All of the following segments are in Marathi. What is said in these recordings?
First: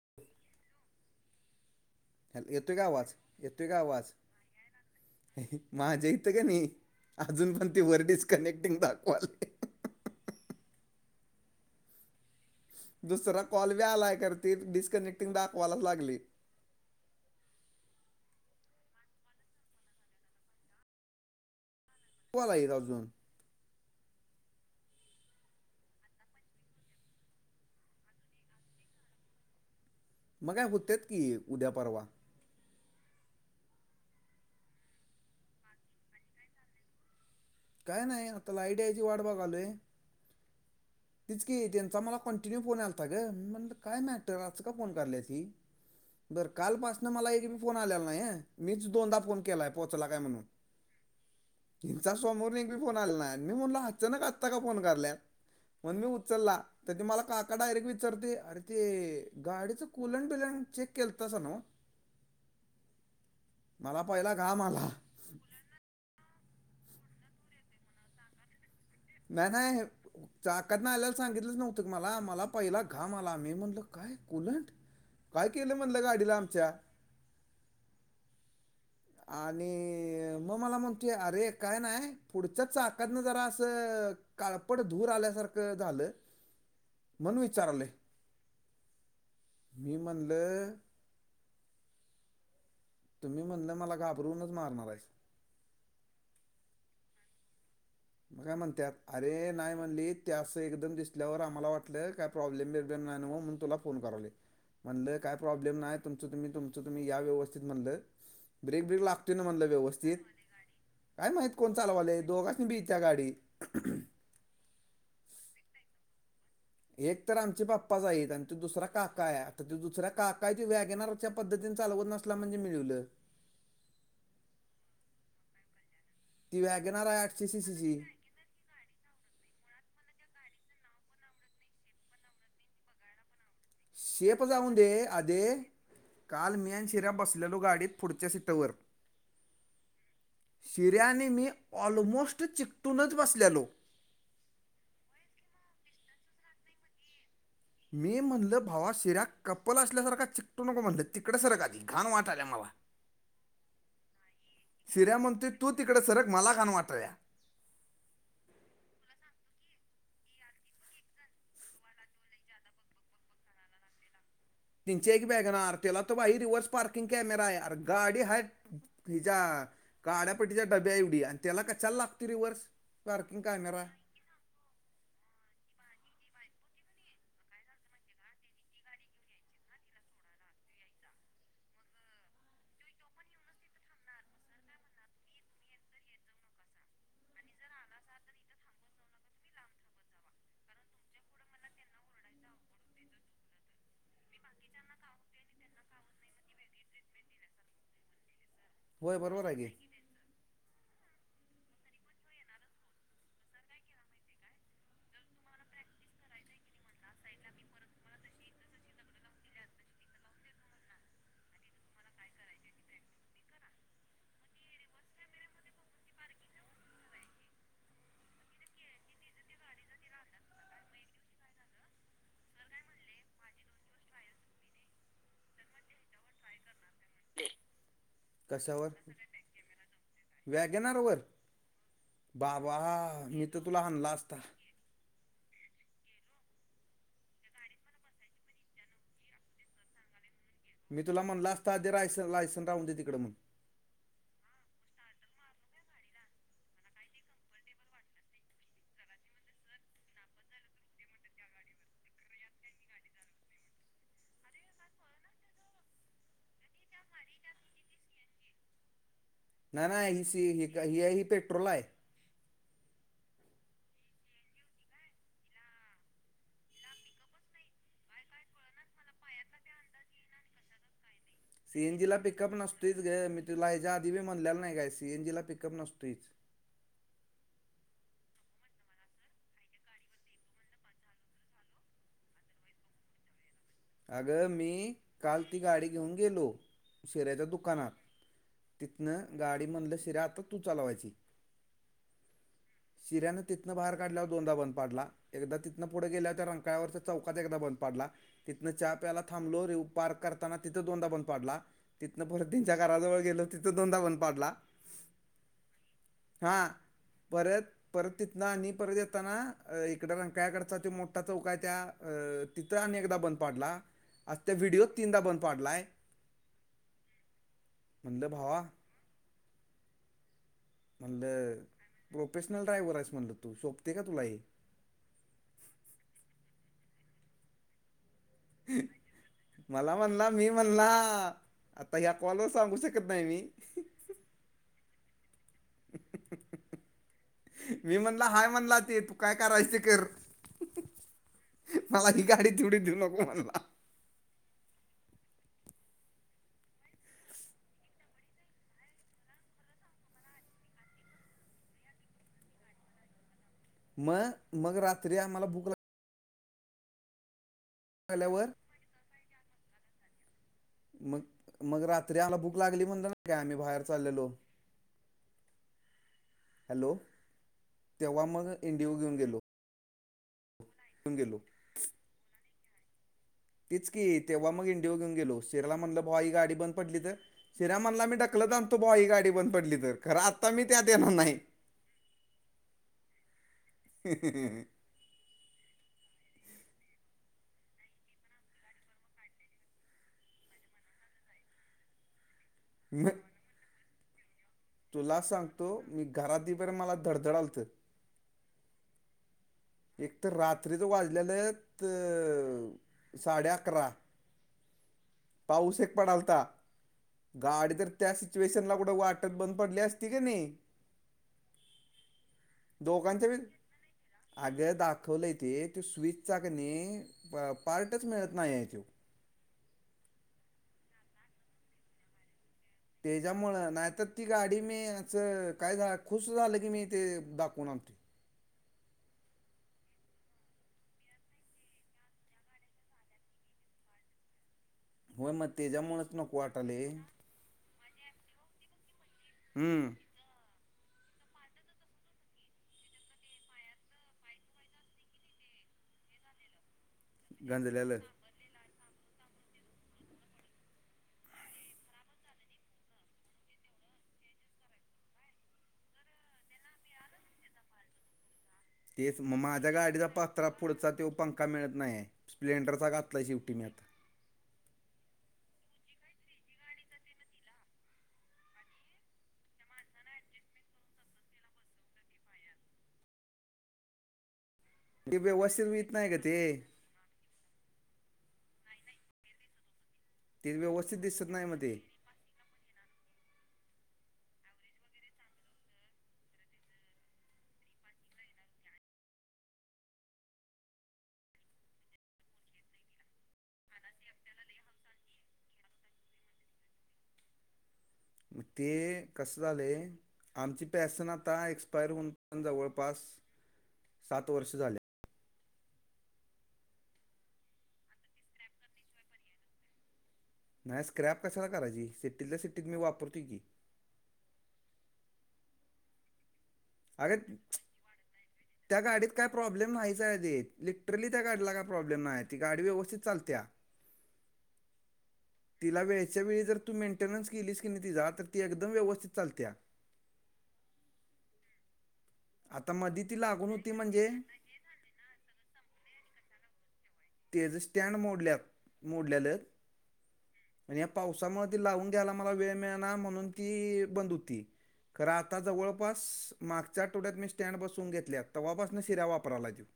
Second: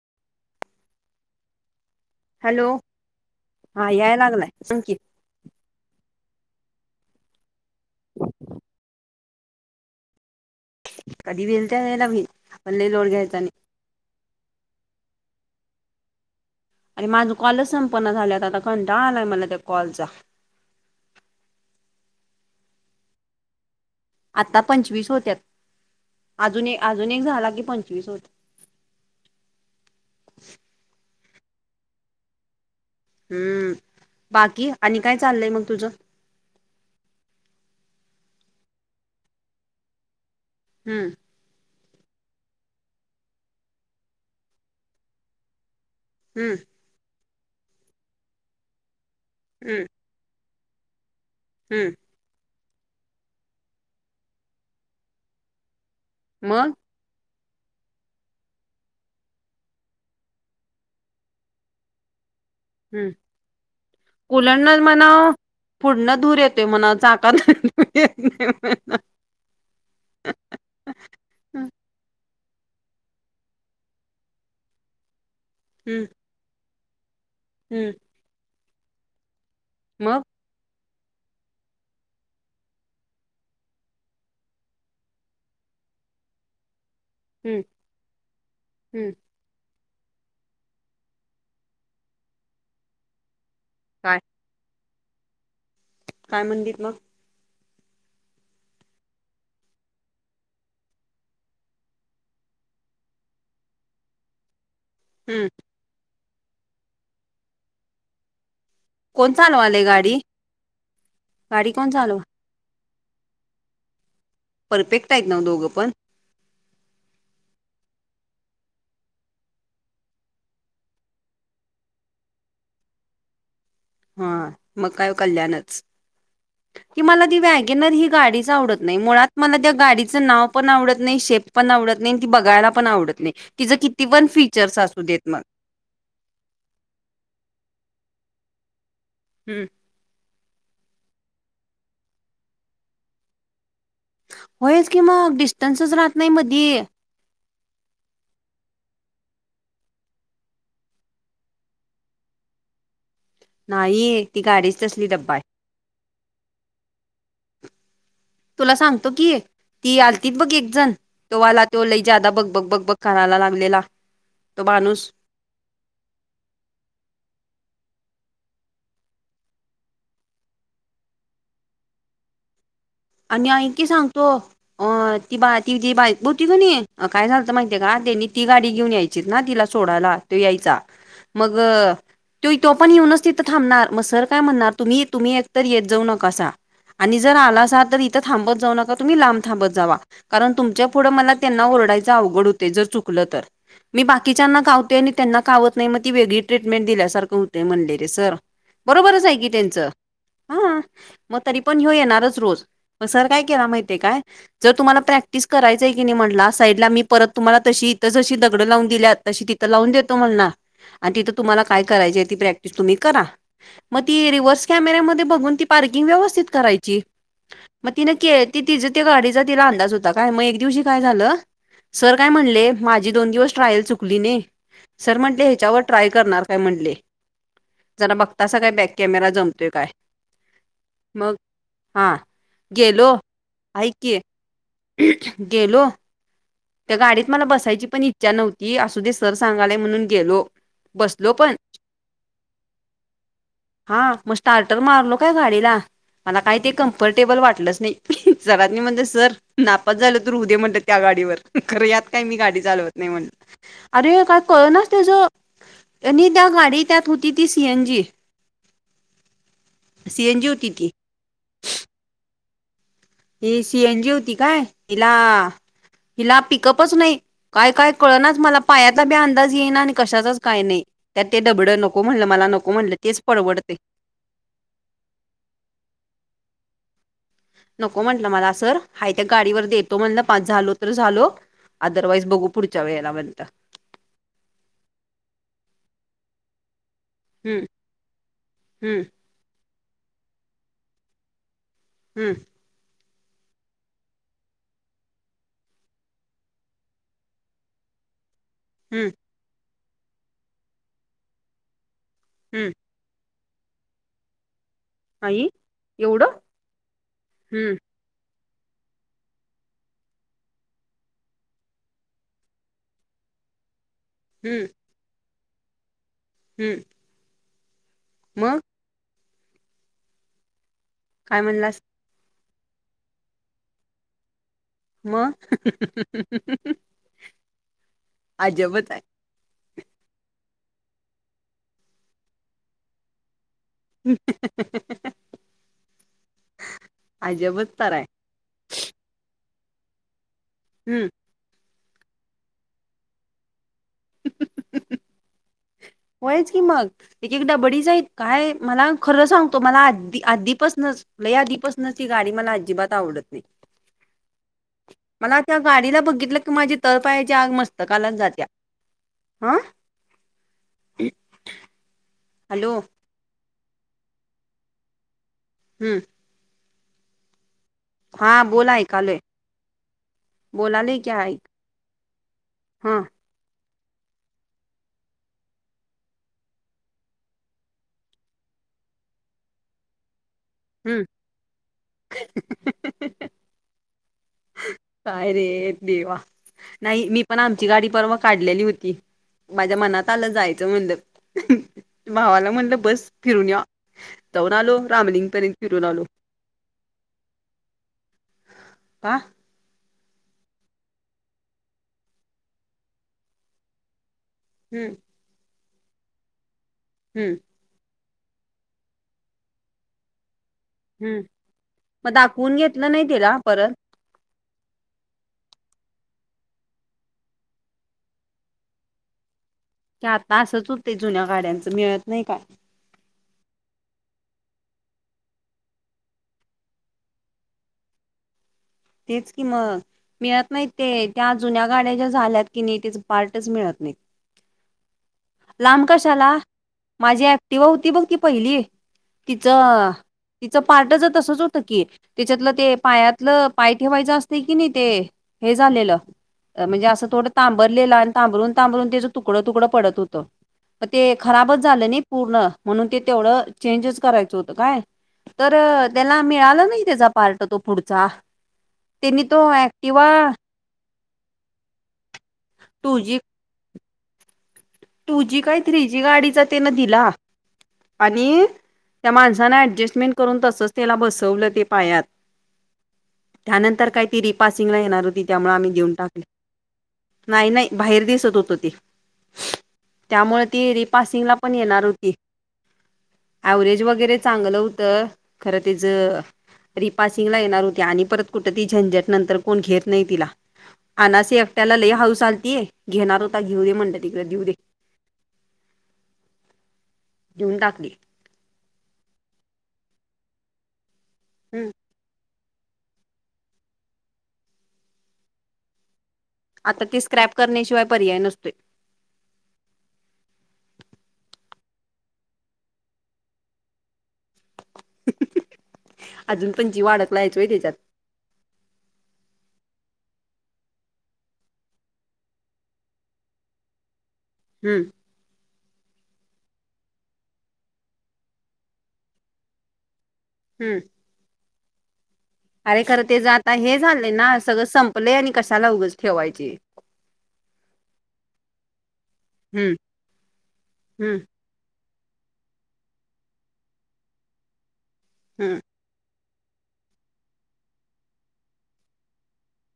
[unintelligible] [inaudible] हॅ हॅलो येत का आवाज, येत का हा आवाज. याय लागलाय सांग की माझ्या इथं का नाही अजून पण, ते वर डिस्कनेक्टिंग दाखवाले. कधी होईल त्या वेळेला होईल [unintelligible] [inaudible] लोड घ्यायचा दुसरा नाही कॉल व्या आलायकरती, डिस्कनेक्टिंग दाखवायलाच लागली. आणि माझं कॉलच संपना झाल्यात आता कंटाळा आलाय मला त्या कॉलचा किती कॉल आहेत अजून? आता पंचवीस होत्यात अजून एक अजून एक झाला की पंचवीस होत्यात. मग काय होत्या की उद्या परवा हम्म बाकी आणि काय चाललंय मग तुझं? काय नाही आता लाईट यायची वाट बघालोय. हुं तेच की त्यांचा मला कंटिन्यू फोन यायलता गं म्हटलं काय मॅटर आज का फोन कराल्यात ही बरं हम्म कालपासंन मला एक बी फोन आलेला नाही. मीच दोनदा फोन केलाय हम्म पोहोचला काय म्हणून हम्म तेंचाच समोरनं एक बी फोन आले नाही. मी म्हणलो अचानक आत्ता का फोन कराल्यात? म्हणून मी उचलला. मग तर ते मला काका डायरेक्ट विचारतयं अरे ते गाडीचं कुलन बिलण चेक केलंतासा नव्हं? हम्. मला पहिला घाम कूलनं आला म्हणावं पुढंन धूर येतोय म्हणावं चाकतनं धूर येत नाही. नाय-नाय चाकातनं आल्याला सांगितलंच नव्हतं ग मला. मला पहिला घाम आला मी म्हणलं काय कुलण? [inaudible] काय केलं म्हणलं हम्म गाडीला आमच्या? हम्म. आणि मग मला म्हणतोय अरे काय नाय. पुढच्या चाकातनं जरा असं काळपट धूर आल्यासारखं झालं. [inaudible] म्हणून हम्म विचारालोय. हम्म मी म्हणलं तुम्ही म्हणलं मला काय घाबरूनच मारणार आहेस काय म्हणलित मगं? मग काय म्हणत्यात अरे नाही म्हणली ते असं एकदम दिसल्यावर आम्हाला वाटलं काय प्रॉब्लेम-बिबलेम नाय नव्हं म्हणून तुला फोन करालोय. म्हणलं काय हम्म प्रॉब्लेम नाही तुमचं तुम्ही, तुमचं तुम्ही या व्यवस्थित म्हणलं. ब्रेक बीक कोण लागतोय ना? म्हणलं चालवालय गाडी व्यवस्थित काय माहित गाडी कोण चालव चालवालय? दोघ बी इत्या गाडी. परफेक्ट आहेत नवं दोघं पण? एक तर आमचे पप्पाच आहेत आणि तो दुसरा काका आहे. आता ते दुसऱ्या काका ते वॅगेनार त्या पद्धतीन चालवत नसला म्हणजे मिळीवलं. हा मग काय कल्याणच. ती कि वॅगनार आहे मला ती आठशे वॅगेनर सीसीची ही गाडीच आवडत नाही. मुळात मला त्या गाडीचं नाव पण आवडत नाही, शेप पण आवडत नाही, ती बघायला पण आवडत नाही. तिचं किती पण शेफ जाऊन फीचर्स दे. असू देत आदे मग. काल मि आणि शिऱ्या बसलेलो गाडीत पुढच्या सीटंवर हम्म. शिऱ्या आणि मी ऑलमोस्ट चिकटूनच बसल्यालो. होयच की मग, डिस्टन्सच राहतं नाही मधी मी म्हणलं भावा शिऱ्या कपल असल्यासारखा चिकटू नको. म्हणलं तिकडं सरक आधी घाण वाटाल्या मला. नाही ती गाडीच तसली शिऱ्या डब्बा आहे. म्हणतोय तू तिकडे सरक मला काण वाटाल्या. तुला सांगतो की ती आलतीत बघ एक जण तो आला तो लय जादा बग-बग-बग-बग कराला लागलेला तो माणूस तेची आहे की व्यागनार. त्याला तो भाई रिव्हर्स पार्किंग कॅमेरा आहे. आर गाडी हाय हिच्या काड्यापट्टीच्या डब्या एवढी आणि त्याला कशाला लागतोय रिवर्स? आणि आईकी सांगतो. अ-ती-बा-ती-ती बाय बोवती का नाही काय झालतं माहिती आहे का त्यांनी ती गाडी घेऊन यायचीच ना तिला सोडायला तो यायचा मग तोय तो पण येऊनच तिथं थांबणार, मग सर काय म्हणणार तुम्ही-तुम्ही एकतर येत जाऊ नकासा आणि जर आलासा तर इथं थांबत जाऊ नका, तुम्ही लांब थांबत जावा. कारण तुमच्या पुढं मला त्यांना ओरडायचं अवघड होतय जर चुकलं तर मी बाकीच्यांना कावतय आणि त्यांना कावत नाही मग ती वेगळी ट्रीटमेंट दिल्यासारखं होते म्हणले रे सर. बरोबरच आहे की त्यांच हा. मग तरी पण घेऊ येणारच रोज मग सर काय केला माहितीय काय? जर तुम्हाला प्रॅक्टिस करायचय की नाही म्हटला साईडला मी परत तुम्हाला तशी इथं जशी दगडं लावून दिल्यात तशी तिथं लावून देतो मला ना आणि तिथं तुम्हाला काय करायची ती प्रॅक्टिस तुम्ही करा. मग ती रिव्हर्स कॅमेरेमध्ये बघून ती पार्किंग व्यवस्थित करायची. मग ति न के ति त्या गाडीचा तिला अंदाज होता काय मग एक दिवशी काय झालं. सर काय म्हणले माझी दोन दिवस ट्रायल चुकली नाही. सर म्हंटले ह्याच्यावर ट्राय करणार काय म्हटले. जरा बघता असा काय कशावर बॅक कॅमेरा जमतोय काय वॅगनारवर मग हा. बाबा गेलो मी तर तुला ऐक हला की असता. गेलो. त्या गाडीत मला बसायची पण इच्छा नव्हती असू दे सर सांगालाय म्हणून गेलो. मी तुला बसलो म्हण पण लास्ता रायस लायसन राहून दे तिकडंणून. हा मग स्टार्टर मारलो काय गाडीला. मला काही ते कम्फर्टेबल वाटलंच नाही सरात मी म्हणते सर. नापात झालं तू र उदय म्हणत त्या गाडीवर खरं यात काही मी गाडी चालवत नाही म्हण. अरे काय कळ ना त्याच त्या गाडी त्यात होती ती सीएन जी. नाही नाही ह सी सीएनजी होती ती ह ह पेट्रोल आहे. ही सीएन जी होती काय हिला हिला पिकअपच नाही. काय काय कळ नाच मला पायातला ब अंदाज येईना आणि कशाचाच काय नाही. त्यात ते दबड नको सीएनजी म्हणलं मला नको म्हणलं तेच परवडते. दिवे म्हणलेला नाही काय सीएनजी ला पिकअप नसतोच. नको म्हटलं मला अस सर हा त्या गाडीवर देतो म्हणलं पाच झालो तर झालो. अदरवाईज बघू पुढच्या वेळेला बयंत. अगं मी काल ती गाडी घेऊन गेलो. शिऱ्याच्या हम्म दुकानात हम्म तिथनं गाडी म्हणलं शिऱ्या आता तू चालवायची हम्म शिऱ्यानंिथं बाहेर काढल्या हो दोदांदनपाडला. एकदा तिथनं पुढे गेल्यावर त्या रंकाळवरचा चौकाच एकदा बंद पाडला. तिथनं चहा हम्म प्यायला थांबलो रे पार्क करताना तिथं दोनदा बंद पाडला. तिथनं परत हम्म त्यांच्या घराजवळ गेलं तिथं दोनदा बणन पाडला. आई एवढं हा परत हम्म परत तिथना आणि परत येताना इकडंक्याकडचा तो मोठा चौक आहे त्या तित्र आणि एकदा बंद पाडला आज त्या हम्म व्हिडिओच तीनदा बंद पाडलाय. हम्म. म्हंद मग भावा. काय म्हणलं म्हणलास प्रोफेशनल ड्राय्हर आहेस म्हणलं तू सोपते का तुला हे. मगऽऽ अजबच आय. मला म्हणला, मी म्हणला, आता ह्या कॉलवर सांगू शकत नाही मी. अजबच तरय ला हाय म्हणला ते तू काय कारायच कर. हम्म. मला ही गाडी तवढी देऊ नको म्हणला हहहह.. होयच की मग,,, एक एकदबडीच आईत, काय,, मला खरं सांगतो,, मला आदी,, आधीपासनचऽ लय आधीपासन ती गाडी, मला अजिबात आवडत नाही. मग,, मगरऽ मला त्या गाडीला बघितलं की, माझी तळ पायाची आग मस्तकालाच जात्या,, लागल्यावर हं. मग, मग रात्री आम्हाला भूक हॅलो लागली म्हणलो नवतो काय, आम्ही बाहेर चाललेलो,, हम्म, हॅलो,, तेव्हा मग, इंडिओ घेऊन गेलो. बोलालय की घेऊन गेलो एक,, हा, तीच की,, तेव्हा मग इंडिओ घेऊन गेलो,, सिर्याला म्हटलं भावा हि गाडी बंद पडली तर,, सिर्या मणला मी ढकलंत आनतो बॉ ही गाडी बंद पडली तर. खर आत्ता मी, त्यात हम्म एणार नाही. हहह काय रे देवा! नाही, मी पण आमची गाडी परवा काढल्याली होती. माझ्या मनात आलं, जायचं म्हणलं, भावाला म्हणलं बस, म फिरून याव. जाऊन आलो. तुला सांगतो,, मी आलो घरात ईवपतर मला धडधडालत. आंऽ एक तर रात्रीचं वाजलेलंत,,, अंऽसाडे अकरा. हम्म, पाऊस एक पडलता,, हम्म गाडी तरऽ त्या सिच्युएशन ला कुठं वाटत बंद पडली असती का नई,, हम्म,, मग दाखवून घेतलं नाही तिला,, परत. अग्ग दाखवलंय ते, ते स्विच चा क णै, पार्टच मिळत नाही या्य तो. की आता असंच हुतय जुन्या गाड्यांचं,, मिळत नाही काय. त्याच्यामुळं, नाहीतर ती गाडी मी असं, काय झा खुश झालं, की मी ते दाखवून आनतोय. तेच कि मग,, मिळत नाहीत ते, त्या जुन्या गाड्याच्या झाल्यात कि नाही, त्याच पार्टच मिळत नाहीत. होय मग लांब त्याच्यामुळंच कशाला,, नको वाटाले माझी ऍक्टिवा होती बघ ती पहिली,, तिचं, हम्म तिचं पार्टच तसच होतं की, त्यािच्यातल ते पायातलं ऽ पाय ठेवायच असतय की नाही, ते हे झालेलं, म्हणजे असं थोडं तांबरलेलं, गंजलेलं आणि तांबरूनऽ तांबरून त्याच तुकड, तुकडं पडत होतं. मग ते खराबच झालं नाही पूर्ण, म्हणून ते तेवढं, चेंजच करायचं होतं काय. तर,, त्याला मिळालं नाही, त्याचा पार्ट तो पुढचा. तेच त्यांनी मग,, तो माझ्या ऍक्टिवा गाडीचा पात्रा पुढचा तेवो पंखा मिळत नाही आहे,, स्प्लेंडरचा टू जी घातलाय शेवटी मी आता,, टू जी काय थ्री जी गाडीचा त्यानं दिला,, आणिऽ त्या माणसानं ऍडजस्टमेंट करून तसंच त्याला बसवलं ते पायात. त्यानंतर काय ती रिपासिंगला येणार ते होती, त्यामुळे व्यवस्थित आम्ही येत देऊन नाही का टाकलं. ते नाही नाही,, बाहेर दिसत होत ते. त्यामुळे ते ती, रि व्यवस्थित दिसत पासिंगला नाही पण मग ते येणार हुती. अवरेज वगैरे चांगलं हुतं, खरं तीचंऽ रिपासिंग ला येणार हुती, आणि परत कुठं ती झंझट, नंतर कोण घेत नाही तिला, अनायसे एकट्याला लई हाऊस आलती,, घेणार होता घेऊ देे म्हणल तिकडं, घिऊ दे. घीऊन टाकऽ मग ते कसं झाले आमची पेसं ना आता हम्म एक्सपायर होऊन ण जवळपास सात वर्ष झाल्या आता ती स्क्रॅप करण्याशिवाय पर्याय नसतो नाही स्क्रॅप कशाला करायची, सिट्टीतल्या सिट्टीत मी वापरतोय की. अजून पण जी आडक अगं लायच होय त्याच्यात. त्या गाडीत काय प्रॉब्लेम नाहीच आहे ते,, लिटरली त्या गाडीला काय प्रॉब्लेम नाहीय,, ती गाडी व्यवस्थित चालत्या. हम्म, तिला वेळच्या वेळी जर तू मेंटेन्स केलीस की नाही तिचा,, तर ती एकदम व्यवस्थित चालत्या. हम्म आता अरे खरं मधी ते ती जा लागून होती हे झालेय म्हणजे ना सगळं संपलेय आणि कशाला उग ठेवायची तेज स्टँड मोडल्या मोडलेले हम्म आहेत आणि या हम्म पावसामध्ये लावून घ्यायला मला वेळ मिळ म्हणून त बंद होती खर आ हम्म जवळ जपास मागच्या टोळ्यात मी स्टँड बसून घेतल्या तेव्हापास न शिऱ्या वापरावला ला देवऊ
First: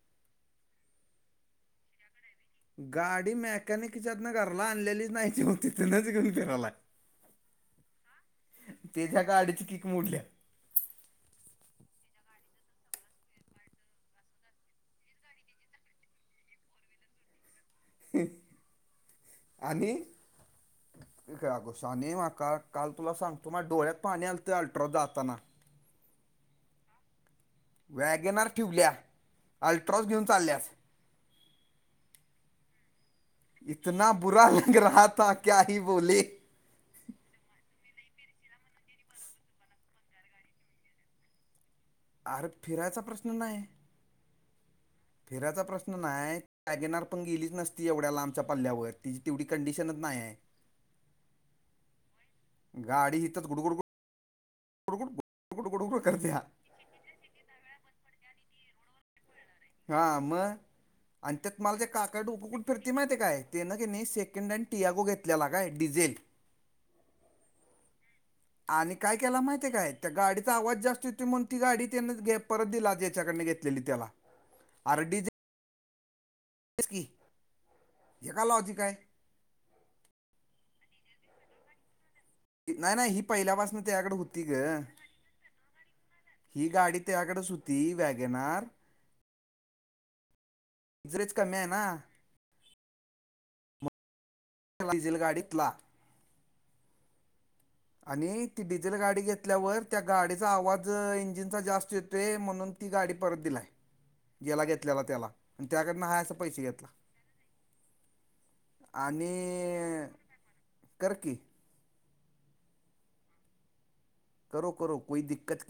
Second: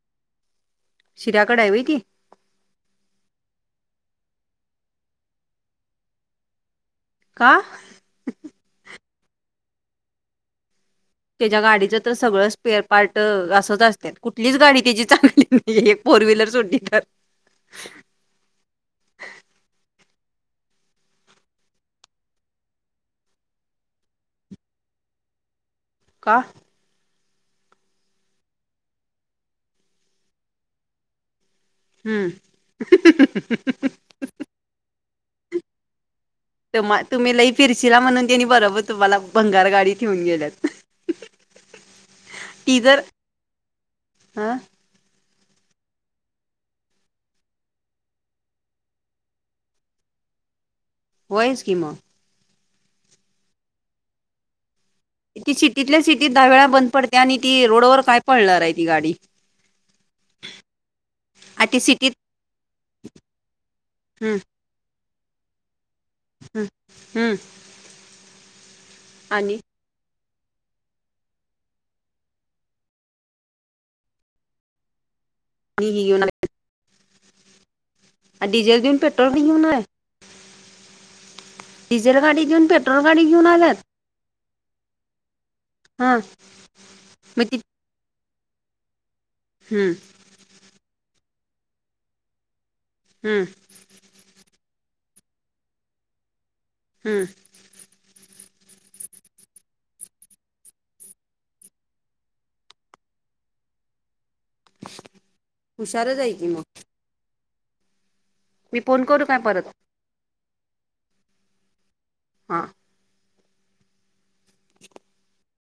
शिराकड आहेवती गाडी मेकॅनिकच्यात ना घराला आणलेलीच नाही तेेव तिथेच घेऊन फिरायला काहा तेच्या्या गाडीची कीक मोडल्या त्याच्या गाडीचं तर सगळं स्पेअर पार्ट असंच असत कुठलीच गाडी त्याची चांगली एक फोर व्हीलर जोडली तर ह आणि अगं साने का -काल तुला सांग तो माझ्या डोळ्यात पाणी आलतं अल्ट्रा जाताना. का? वॅगनर ठिवल्या, अल्ट्रॉस घेऊन चालल्यास. हम अह ह ह ह इतना बुरा लग रहा, था क्या ही बोले. तुमा- तुम्ही लई फिरचीला म्हणून, त्यांनी बरोबर तुम्हाला भंगार गाडी ठेवून गेल्यात. [unintelligible] आरं! फिरायचा प्रश्न नाही. हअ फिरायचा प्रश्न नाही? बॅगेनार पण गेलीच नसती, एवढ्या लांबच्या पल्ल्यावर तिची तेवढी कंडिशनच नाही हाय. वयचं कि म गाडी हिथंच गुडगुड गुडगुड गुडगुड ती गुडगुड सिटीतल्या गुडगुड सिटीत करते दहा हा वेळा बंद पडत्या, आणि ती रोडवर काय पडणार आहे ती गाडी. हा, मग आणि त्यात मला ती ते सिटीत काका [unintelligible] घेवून फिरतय माहिती काय ते न की नाही हम्म सेकंड हँड टियागो घेतल्याला काय डिझेल ह हम आणि काय केला, माहितीय काय? त्या गाडीचा आवाज जास्त येतोय, म्हणून ती गाडी त्यान घ परत दिला, ज्याच्या कडन घेतलेली त्याला. आरं! डिझे [unintelligible] [unintelligible] हे का आणि डिजल लॉजिक घेऊन आहे पेट्रोल बी घेऊन आल्या, डिजेल गाडी. देऊन नाही पेट्रोल नाही ही गाडी घेऊन पहिल्या पासून, आल्यात त्याकडे होती. ती गं हा ही गाडी मग त्याकडेच होती, वॅगनार हम ज्रेज कमी हाय, ना हम [unintelligible] डिझेल गाडीत ला. हम. आणि ती डिझेल गाडी घेतल्यावर, त्या गाडीचा आवाज इंजिनचा जास्त येतोय म्हणून ती गाडी परत दिलाय. [inaudible] याला घेतलेला त्याला, आणि त्याकडनं हुशारच हा अस आहे की पैसे मग घेतला. मी फोन करू आणि काय परत कर की. हा करो करो कोई दिक्कत कि